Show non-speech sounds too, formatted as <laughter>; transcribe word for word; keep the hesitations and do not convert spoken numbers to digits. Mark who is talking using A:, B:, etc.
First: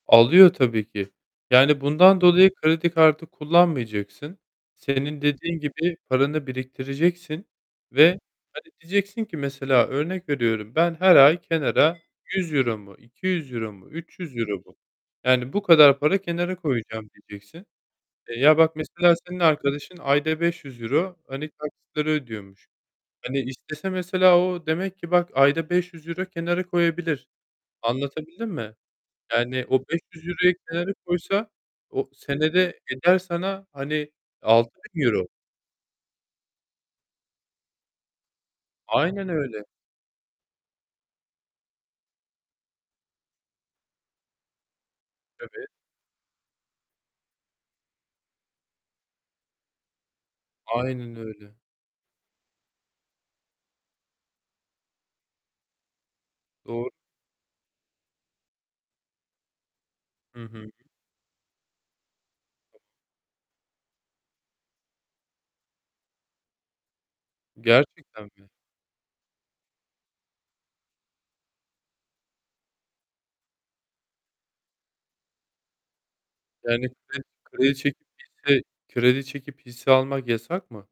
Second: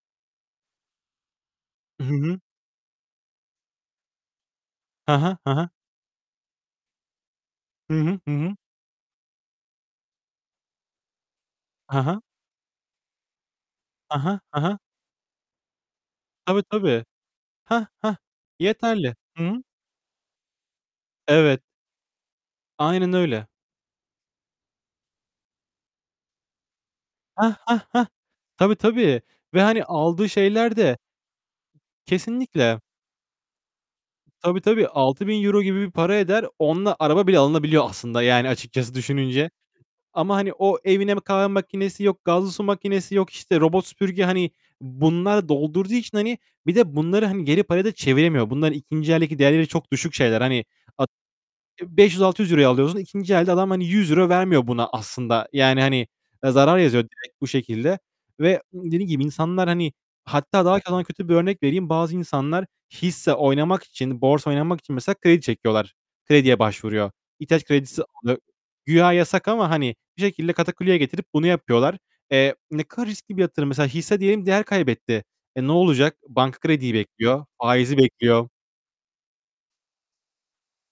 A: Alıyor tabii ki. Yani
B: Hı
A: bundan
B: hı.
A: dolayı kredi kartı kullanmayacaksın.
B: He
A: Senin
B: he, he
A: dediğin
B: he.
A: gibi paranı biriktireceksin
B: Hı hı.
A: ve,
B: Hı hı.
A: hani, diyeceksin ki mesela, örnek veriyorum, ben her ay
B: He
A: kenara
B: he.
A: yüz euro mu, iki yüz euro mu,
B: He
A: üç
B: he,
A: yüz euro
B: he he.
A: mu, yani, bu kadar para kenara
B: Tabii, tabii.
A: koyacağım diyeceksin.
B: Heh, heh!
A: Eee, ya, bak mesela
B: Yeterli.
A: senin
B: Hı hı.
A: arkadaşın ayda beş yüz euro, hani,
B: Evet.
A: taksitleri ödüyormuş.
B: Aynen
A: Hani,
B: öyle.
A: istese mesela o demek ki bak, ayda beş yüz euro kenara koyabilir.
B: Heh, heh, heh!
A: Anlatabildim mi?
B: Tabii, tabii. Ve,
A: Yani
B: hani,
A: o beş yüz
B: aldığı
A: euroyu
B: şeyler
A: kenara
B: de
A: koysa o,
B: Kesinlikle.
A: senede eder sana, hani,
B: Tabii,
A: altı
B: tabii.
A: bin euro.
B: altı bin euro gibi bir para eder. Onunla araba bile alınabiliyor aslında, yani, açıkçası
A: Aynen
B: düşününce.
A: öyle.
B: Ama, hani, o evine m kahve makinesi, yok gazlı su makinesi, yok, işte, robot süpürge, hani, bununla
A: Tabii.
B: doldurduğu için, hani, bir de bunları, hani, geri paraya da çeviremiyor. Bunların ikinci eldeki değerleri çok düşük şeyler, hani. At
A: Aynen öyle.
B: beş yüz altı yüz euro alıyorsun, ikinci elde adam, hani, yüz euro vermiyor buna aslında. Yani, hani, eee, zarar
A: Doğru.
B: yazıyor direkt bu şekilde ve dediğim gibi insanlar, hani
A: Hı
B: Hatta
A: hı.
B: daha kalan kötü bir örnek vereyim. Bazı insanlar hisse oynamak için, borsa oynamak için mesela kredi çekiyorlar. Krediye başvuruyor. İhtiyaç kredisi
A: Gerçekten mi?
B: <unintelligible> Güya yasak ama, hani, bir şekilde katakulliye getirip bunu yapıyorlar. Eee, ne kadar riskli bir yatırım mesela, hisse diyelim değer kaybetti. E, ne olacak? Banka
A: Yani
B: krediyi
A: kredi
B: bekliyor,
A: kredi
B: faizi
A: çekip
B: bekliyor.
A: hisse, kredi çekip hisse almak yasak mı?